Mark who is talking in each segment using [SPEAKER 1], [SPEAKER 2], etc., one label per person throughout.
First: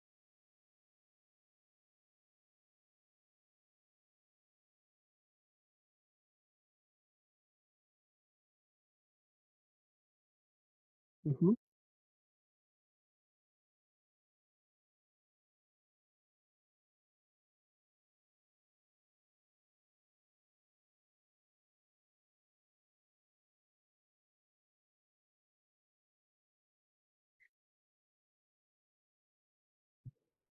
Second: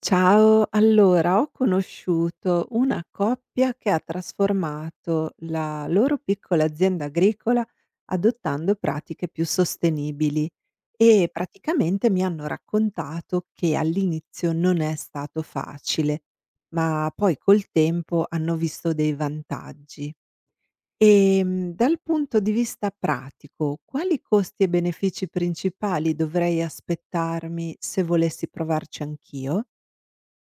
[SPEAKER 1] Ciao, allora ho conosciuto una coppia che ha trasformato la loro piccola azienda agricola adottando pratiche più sostenibili e
[SPEAKER 2] Mh-mh.
[SPEAKER 1] praticamente mi hanno raccontato che all'inizio non è stato facile, ma poi col tempo hanno visto dei vantaggi. Dal punto di vista pratico, quali costi e benefici principali dovrei aspettarmi se volessi provarci anch'io?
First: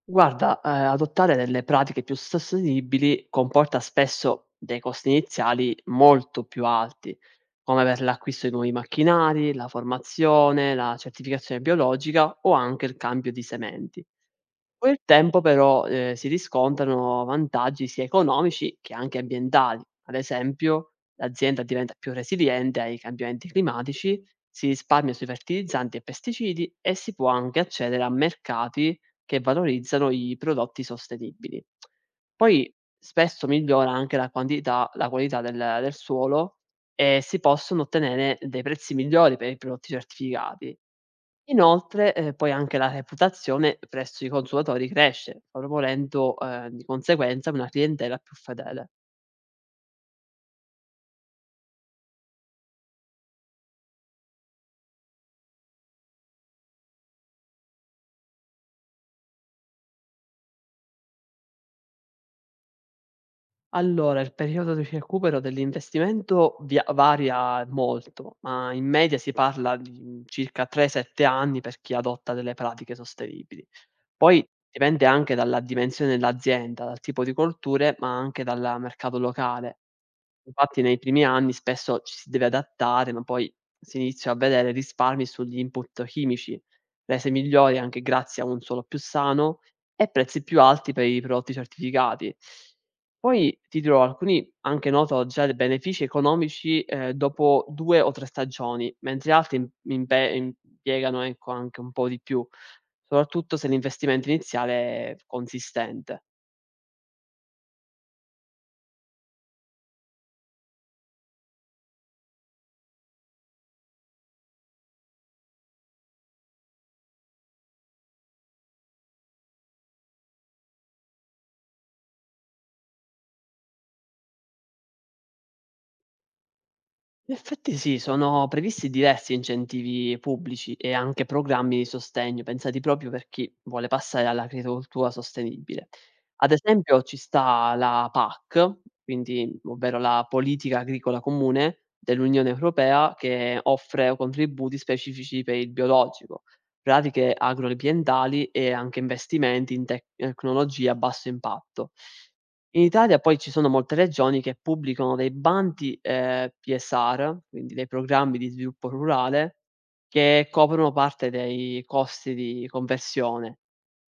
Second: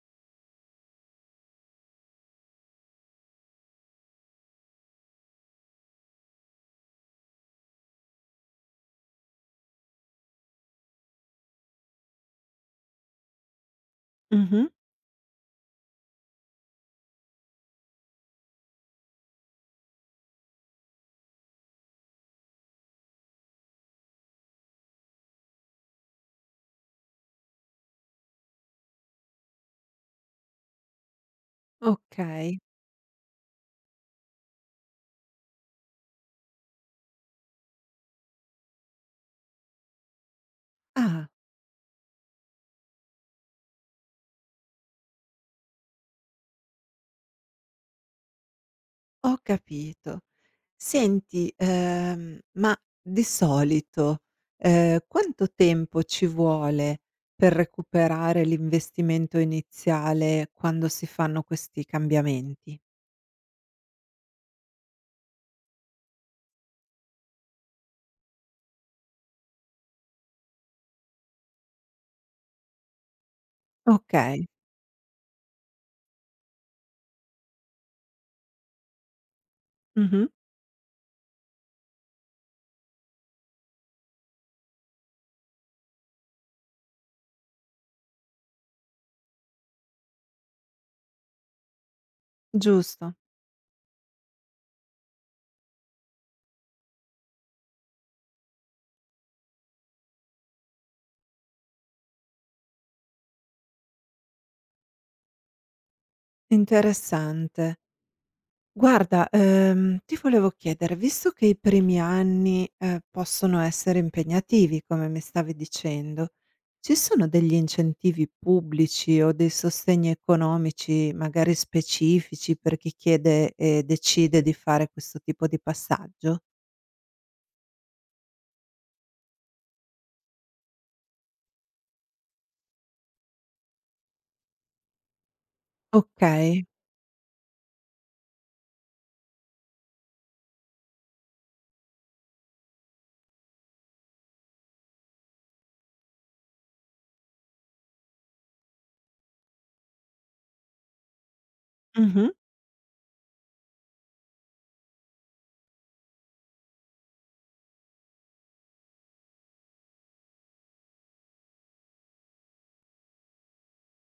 [SPEAKER 2] Guarda, adottare delle pratiche più sostenibili comporta spesso dei costi iniziali molto più alti, come per l'acquisto di nuovi macchinari, la formazione, la certificazione biologica o anche il cambio di sementi. Col tempo però, si riscontrano vantaggi sia economici che anche ambientali. Ad esempio, l'azienda diventa più resiliente ai cambiamenti climatici, si risparmia sui fertilizzanti e pesticidi e si può anche accedere a mercati che valorizzano i prodotti sostenibili.
[SPEAKER 1] Okay.
[SPEAKER 2] Poi spesso migliora anche la quantità la qualità del suolo e si possono ottenere dei prezzi migliori per i prodotti certificati.
[SPEAKER 1] Ah,
[SPEAKER 2] Inoltre, poi anche la reputazione presso i consumatori cresce, favorendo, di conseguenza una clientela più fedele.
[SPEAKER 1] ho capito. Senti, ma di solito, quanto tempo ci vuole per recuperare l'investimento iniziale quando si fanno questi cambiamenti?
[SPEAKER 2] Allora, il periodo di recupero dell'investimento via varia molto, ma in media si parla di circa 3, 7 anni per chi adotta delle pratiche sostenibili. Poi
[SPEAKER 1] Okay,
[SPEAKER 2] dipende anche dalla dimensione dell'azienda, dal tipo di colture, ma anche dal mercato locale.
[SPEAKER 1] mh-mh,
[SPEAKER 2] Infatti nei primi anni spesso ci si deve adattare, ma poi si inizia a vedere risparmi sugli input chimici, rese migliori anche grazie a un suolo più sano e prezzi più alti per i prodotti certificati.
[SPEAKER 1] giusto,
[SPEAKER 2] Poi ti dirò, alcuni anche noto già dei benefici economici dopo 2 o 3 stagioni, mentre altri impiegano ecco, anche un po' di più. Soprattutto se l'investimento iniziale è consistente.
[SPEAKER 1] interessante. Guarda, ti volevo chiedere, visto che i primi anni, possono essere impegnativi, come mi stavi dicendo, ci sono degli incentivi pubblici o dei sostegni economici magari specifici per chi chiede e decide di fare questo tipo di passaggio?
[SPEAKER 2] In effetti sì, sono previsti diversi incentivi pubblici e anche programmi di sostegno pensati proprio per chi vuole passare all'agricoltura sostenibile. Ad
[SPEAKER 1] Okay.
[SPEAKER 2] esempio ci sta la PAC, quindi ovvero la politica agricola comune dell'Unione Europea che offre contributi specifici per il biologico, pratiche agroambientali e anche investimenti in tecnologie a basso impatto.
[SPEAKER 1] Mh-mh.
[SPEAKER 2] In Italia poi ci sono molte regioni che pubblicano dei bandi, PSR, quindi dei programmi di sviluppo rurale, che coprono parte dei costi di conversione,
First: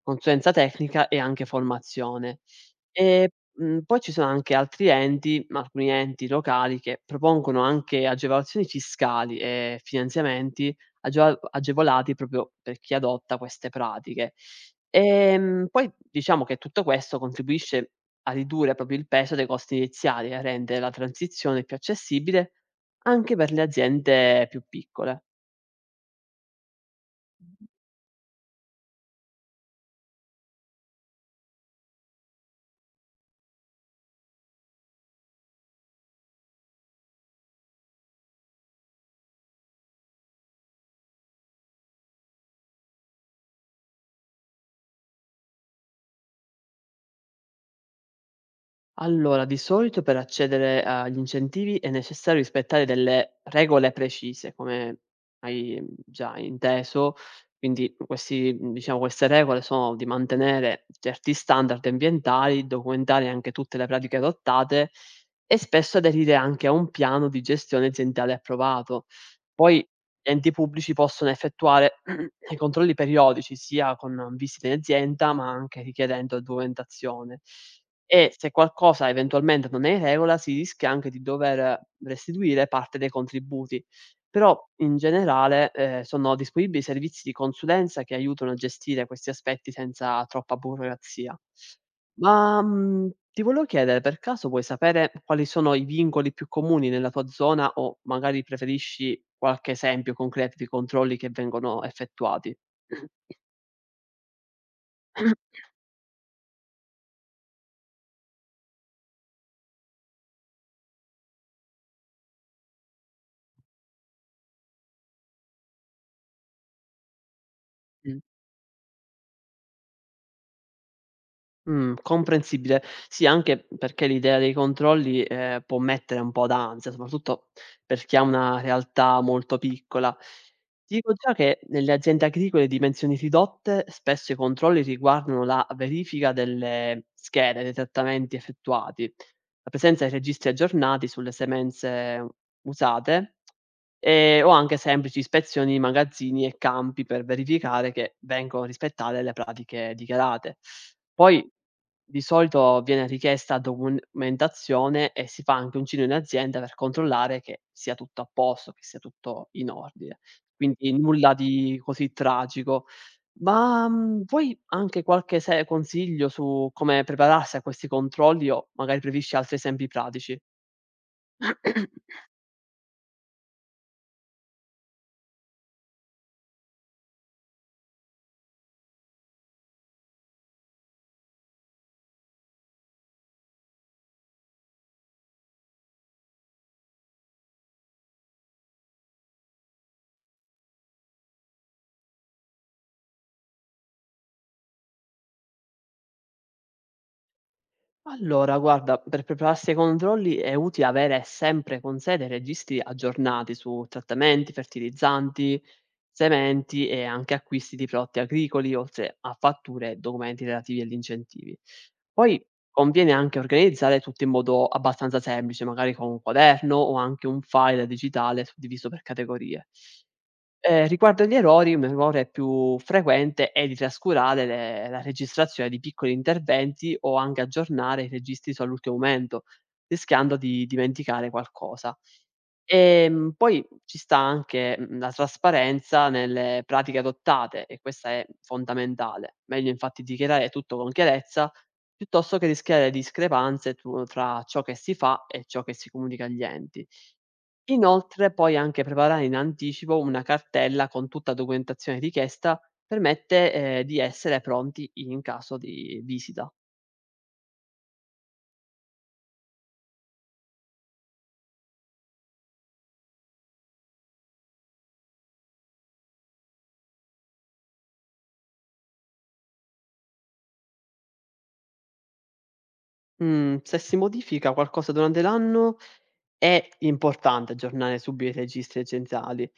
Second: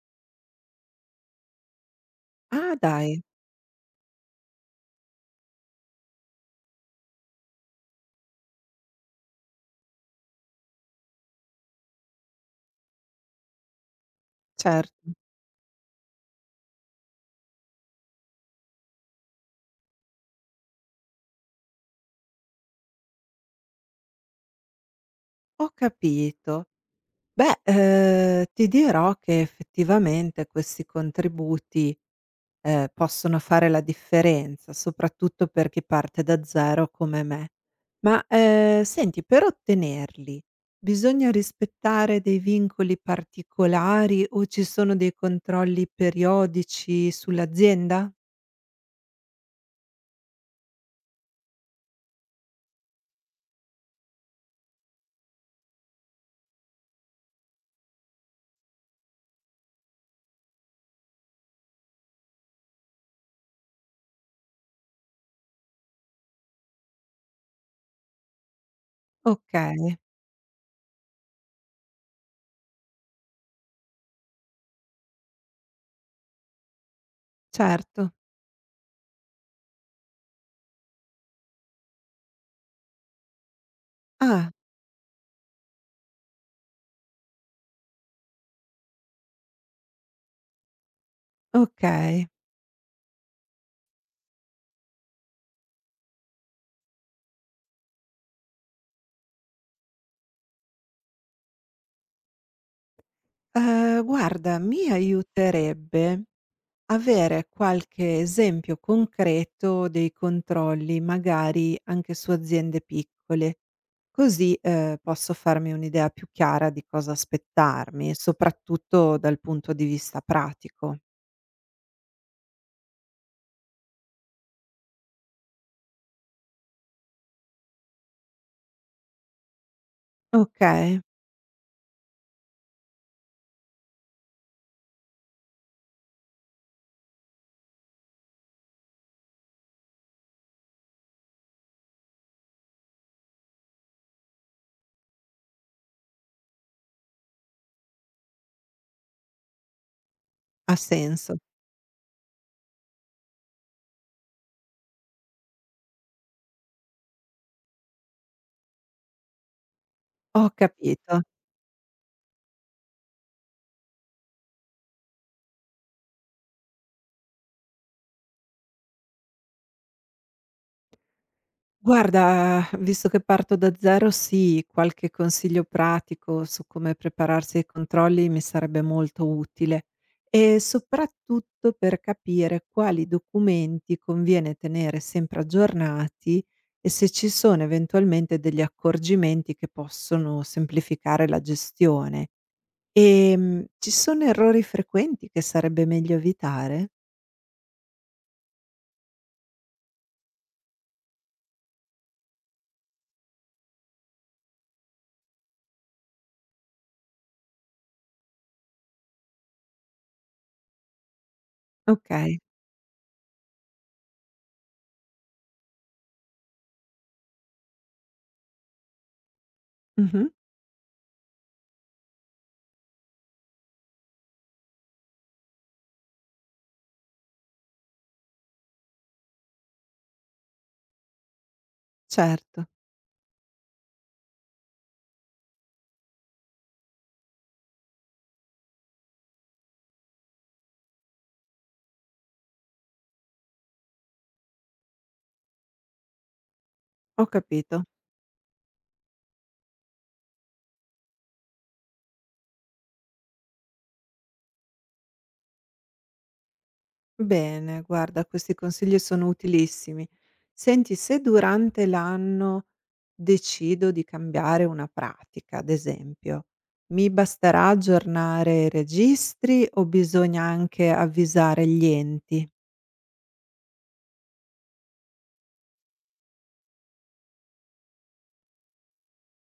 [SPEAKER 2] consulenza tecnica e anche formazione.
[SPEAKER 1] Ah dai,
[SPEAKER 2] E, poi ci sono anche altri enti, ma alcuni enti locali che propongono anche agevolazioni fiscali e finanziamenti ageo agevolati proprio per chi adotta queste pratiche.
[SPEAKER 1] certo,
[SPEAKER 2] Poi diciamo che tutto questo contribuisce a ridurre proprio il peso dei costi iniziali e a rendere la transizione più accessibile anche per le aziende più piccole.
[SPEAKER 1] ho capito. Beh, ti dirò che effettivamente questi contributi possono fare la differenza, soprattutto per chi parte da zero come me. Ma, senti, per ottenerli bisogna rispettare dei vincoli particolari o ci sono dei controlli periodici sull'azienda?
[SPEAKER 2] Allora, di solito per accedere agli incentivi è necessario rispettare delle regole precise, come hai già inteso. Quindi questi, diciamo, queste regole sono di mantenere certi standard ambientali, documentare anche tutte le pratiche adottate e spesso aderire anche a un piano di gestione aziendale approvato. Poi
[SPEAKER 1] Okay,
[SPEAKER 2] gli enti pubblici possono effettuare i controlli periodici sia con visite in azienda ma anche richiedendo documentazione.
[SPEAKER 1] certo.
[SPEAKER 2] E se qualcosa eventualmente non è in regola, si rischia anche di dover restituire parte dei contributi.
[SPEAKER 1] Ah,
[SPEAKER 2] Però in generale, sono disponibili servizi di consulenza che aiutano a gestire questi aspetti senza troppa burocrazia.
[SPEAKER 1] okay.
[SPEAKER 2] Ma, ti volevo chiedere, per caso vuoi sapere quali sono i vincoli più comuni nella tua zona o magari preferisci qualche esempio concreto di controlli che vengono effettuati?
[SPEAKER 1] Guarda, mi aiuterebbe avere qualche esempio concreto dei controlli, magari anche su aziende piccole, così, posso farmi un'idea più chiara di cosa aspettarmi, soprattutto dal punto di vista pratico.
[SPEAKER 2] Comprensibile. Sì, anche perché l'idea dei controlli, può mettere un po' d'ansia, soprattutto per chi ha una realtà molto piccola. Ti
[SPEAKER 1] Okay,
[SPEAKER 2] dico già che nelle aziende agricole di dimensioni ridotte spesso i controlli riguardano la verifica delle schede dei trattamenti effettuati, la presenza di registri aggiornati sulle semenze usate. O anche semplici ispezioni di magazzini e campi per verificare che vengono rispettate le pratiche dichiarate.
[SPEAKER 1] ha senso.
[SPEAKER 2] Poi di solito viene richiesta documentazione e si fa anche un giro in azienda per controllare che sia tutto a posto, che sia tutto in ordine.
[SPEAKER 1] Ho
[SPEAKER 2] Quindi
[SPEAKER 1] capito.
[SPEAKER 2] nulla di così tragico. Ma, vuoi anche qualche se consiglio su come prepararsi a questi controlli o magari preferisci altri esempi pratici?
[SPEAKER 1] Guarda, visto che parto da zero, sì, qualche consiglio pratico su come prepararsi ai controlli mi sarebbe molto utile e soprattutto per capire quali documenti conviene tenere sempre aggiornati e se ci sono eventualmente degli accorgimenti che possono semplificare la gestione. Ci sono errori frequenti che sarebbe meglio evitare?
[SPEAKER 2] Allora, guarda, per prepararsi ai controlli è utile avere sempre con sé dei registri aggiornati su trattamenti, fertilizzanti, sementi e anche acquisti di prodotti agricoli, oltre a fatture e documenti relativi agli incentivi.
[SPEAKER 1] Okay,
[SPEAKER 2] Poi conviene anche organizzare tutto in modo abbastanza semplice, magari con un quaderno o anche un file digitale suddiviso per categorie.
[SPEAKER 1] mh-mh,
[SPEAKER 2] Riguardo agli errori, un errore più frequente è di trascurare le la registrazione di piccoli interventi o anche aggiornare i registri solo all'ultimo momento, rischiando di dimenticare qualcosa.
[SPEAKER 1] certo,
[SPEAKER 2] Poi ci sta anche, la trasparenza nelle pratiche adottate e questa è fondamentale. Meglio infatti dichiarare tutto con chiarezza, piuttosto che rischiare discrepanze tu tra ciò che si fa e ciò che si comunica agli enti.
[SPEAKER 1] ho capito.
[SPEAKER 2] Inoltre poi anche preparare in anticipo una cartella con tutta la documentazione richiesta permette, di essere pronti in caso di visita.
[SPEAKER 1] Bene, guarda, questi consigli sono utilissimi. Senti, se durante l'anno decido di cambiare una pratica, ad esempio, mi basterà aggiornare i registri o bisogna anche avvisare gli enti?
[SPEAKER 2] Mhmm, Se si modifica qualcosa durante l'anno è importante aggiornare subito i registri aziendali,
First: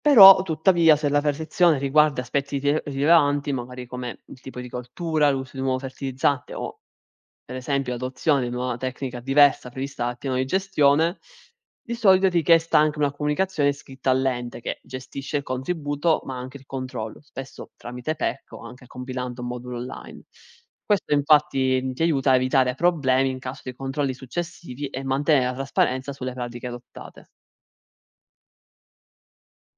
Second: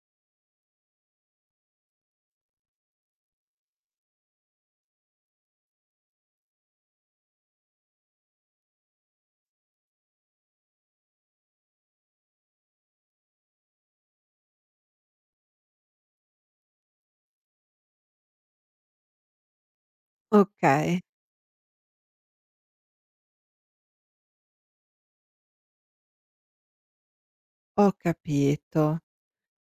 [SPEAKER 2] però tuttavia se la perfezione riguarda aspetti rilevanti, magari come il tipo di coltura, l'uso di un nuovo fertilizzante o per esempio l'adozione di una tecnica diversa prevista dal piano di gestione, di solito è richiesta anche una comunicazione scritta all'ente che gestisce il contributo ma anche il controllo, spesso tramite PEC o anche compilando un modulo online.
[SPEAKER 1] Ok,
[SPEAKER 2] Questo infatti ti aiuta a evitare problemi in caso di controlli successivi e mantenere la trasparenza sulle pratiche adottate.
[SPEAKER 1] ho capito.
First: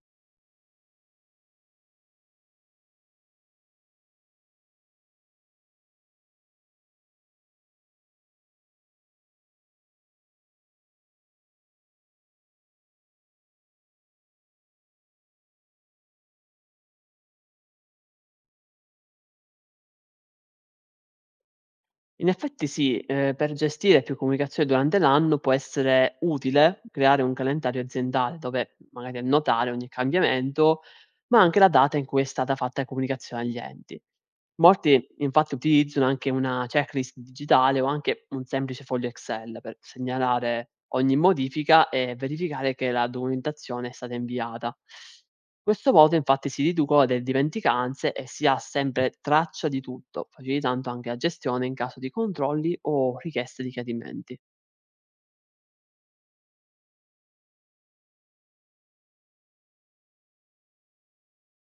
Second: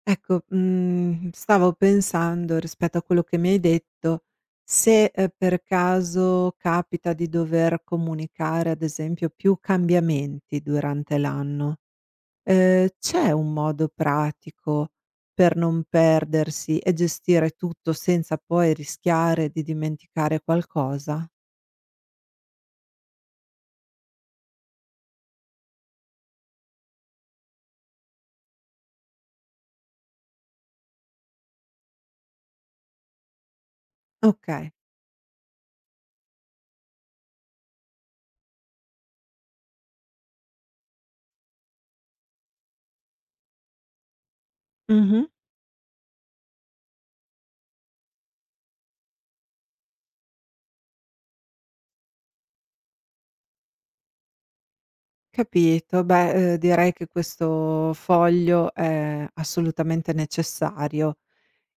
[SPEAKER 1] Ecco, stavo pensando rispetto a quello che mi hai detto, se per caso capita di dover comunicare, ad esempio, più cambiamenti durante l'anno. C'è un modo pratico per non perdersi e gestire tutto senza poi rischiare di dimenticare qualcosa?
[SPEAKER 2] In effetti sì, per gestire più comunicazione durante l'anno può essere utile creare un calendario aziendale dove magari annotare ogni cambiamento, ma anche la data in cui è stata fatta comunicazione agli enti.
[SPEAKER 1] Okay.
[SPEAKER 2] Molti infatti utilizzano anche una checklist digitale o anche un semplice foglio Excel per segnalare ogni modifica e verificare che la documentazione è stata inviata.
[SPEAKER 1] Mh-mh.
[SPEAKER 2] Questo voto infatti si riducono le dimenticanze e si ha sempre traccia di tutto, facilitando anche la gestione in caso di controlli o richieste di chiarimenti.
[SPEAKER 1] Capito. Beh, direi che questo foglio è assolutamente necessario.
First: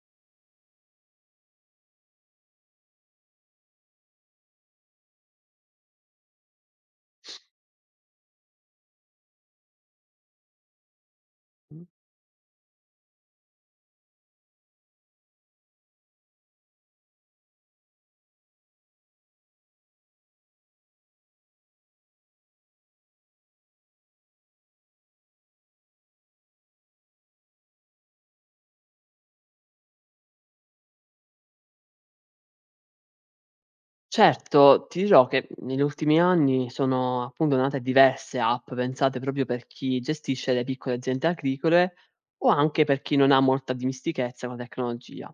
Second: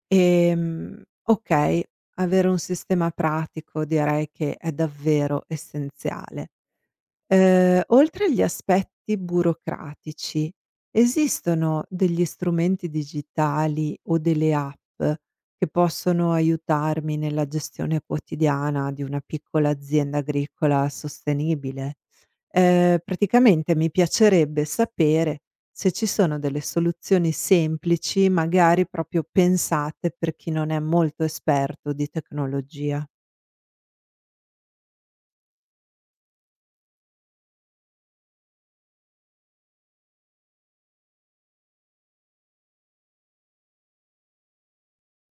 [SPEAKER 1] Okay, avere un sistema pratico direi che è davvero essenziale. Oltre agli aspetti burocratici, esistono
[SPEAKER 2] Mm.
[SPEAKER 1] degli strumenti digitali o delle app che possono aiutarmi nella gestione quotidiana di una piccola azienda agricola sostenibile? Praticamente mi piacerebbe sapere se ci sono delle soluzioni semplici, magari proprio pensate per chi non è molto esperto di tecnologia.
[SPEAKER 2] Certo, ti dirò che negli ultimi anni sono appunto nate diverse app pensate proprio per chi gestisce le piccole aziende agricole o anche per chi non ha molta dimistichezza con la tecnologia.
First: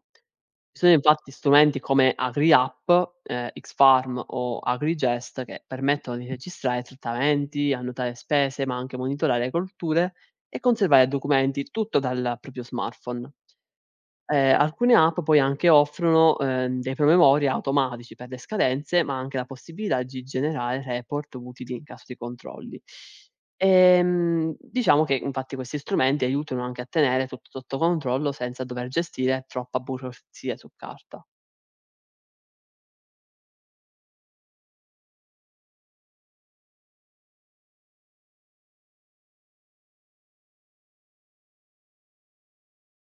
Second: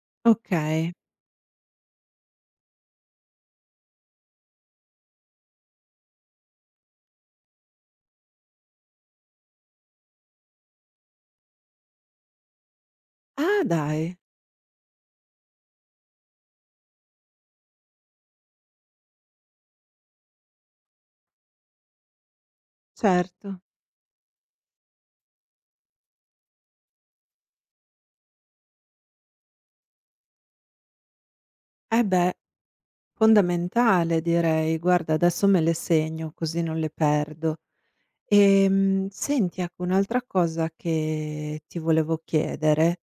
[SPEAKER 2] Ci sono
[SPEAKER 1] Okay.
[SPEAKER 2] infatti strumenti come AgriApp, Xfarm o AgriGest che permettono di registrare trattamenti, annotare spese, ma anche monitorare colture e conservare documenti, tutto dal proprio smartphone.
[SPEAKER 1] Ah dai,
[SPEAKER 2] Alcune app poi anche offrono, dei promemoria automatici per le scadenze, ma anche la possibilità di generare report utili in caso di controlli.
[SPEAKER 1] certo.
[SPEAKER 2] Diciamo che infatti questi strumenti aiutano anche a tenere tutto sotto controllo senza dover gestire troppa burocrazia su carta.
[SPEAKER 1] Eh beh. Fondamentale direi. Guarda, adesso me le segno così non le perdo. Senti, ecco un'altra cosa che ti volevo chiedere,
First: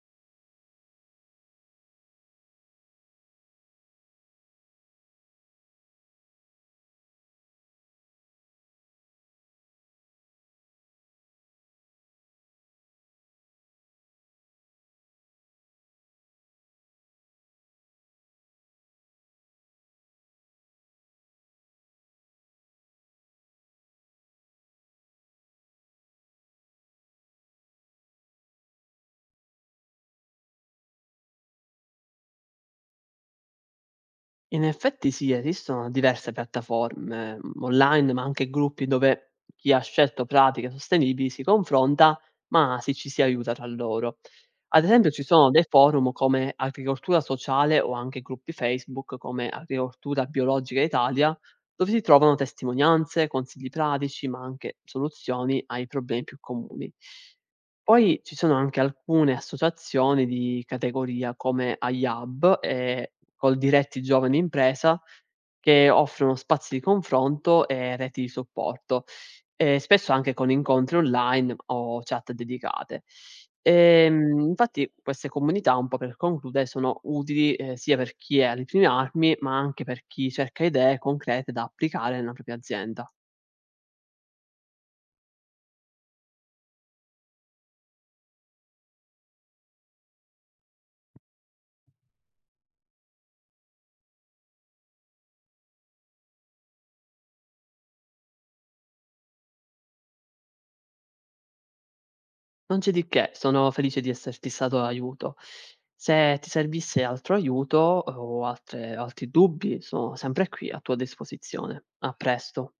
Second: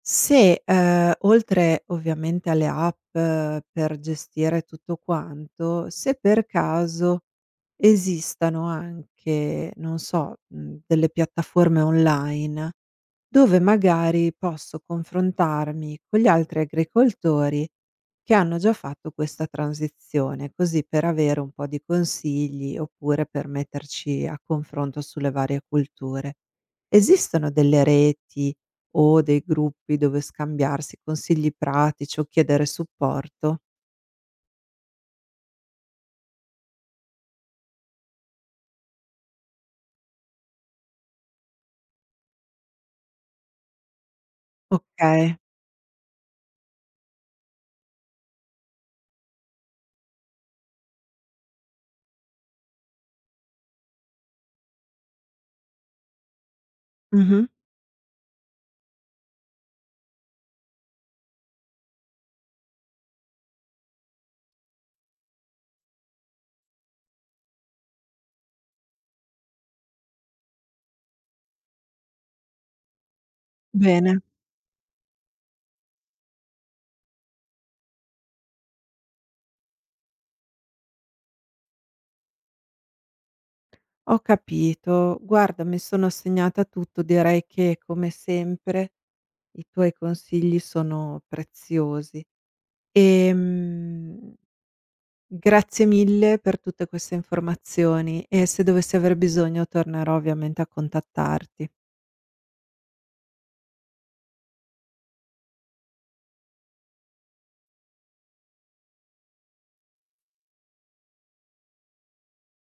[SPEAKER 1] se, oltre ovviamente alle app per gestire tutto quanto, se per caso esistano anche, non so, delle piattaforme online dove magari posso confrontarmi con gli altri agricoltori che hanno già fatto questa transizione, così per avere un po' di consigli oppure per metterci a confronto sulle varie culture. Esistono delle reti o dei gruppi dove scambiarsi consigli pratici o chiedere supporto.
[SPEAKER 2] In effetti sì, esistono diverse piattaforme, online, ma anche gruppi dove chi ha scelto pratiche sostenibili si confronta, ma ci si aiuta tra loro. Ad esempio ci
[SPEAKER 1] Okay.
[SPEAKER 2] sono dei forum come Agricoltura Sociale o anche gruppi Facebook come Agricoltura Biologica Italia, dove si trovano testimonianze, consigli pratici, ma anche soluzioni ai problemi più comuni.
[SPEAKER 1] Mh-mh.
[SPEAKER 2] Poi ci sono anche alcune associazioni di categoria come AIAB e Coldiretti Giovane Impresa che offrono spazi di confronto e reti di supporto, e spesso anche con incontri online o chat dedicate.
[SPEAKER 1] Bene,
[SPEAKER 2] Infatti queste comunità, un po' per concludere, sono utili, sia per chi è alle prime armi, ma anche per chi cerca idee concrete da applicare nella propria azienda.
[SPEAKER 1] ho capito. Guarda, mi sono segnata tutto, direi che come sempre i tuoi consigli sono preziosi. Ehm, grazie mille per tutte queste informazioni e se dovessi aver bisogno tornerò ovviamente a contattarti.
[SPEAKER 2] Non c'è di che, sono felice di esserti stato d'aiuto. Se ti servisse altro aiuto o altre altri dubbi, sono sempre qui a tua disposizione. A presto.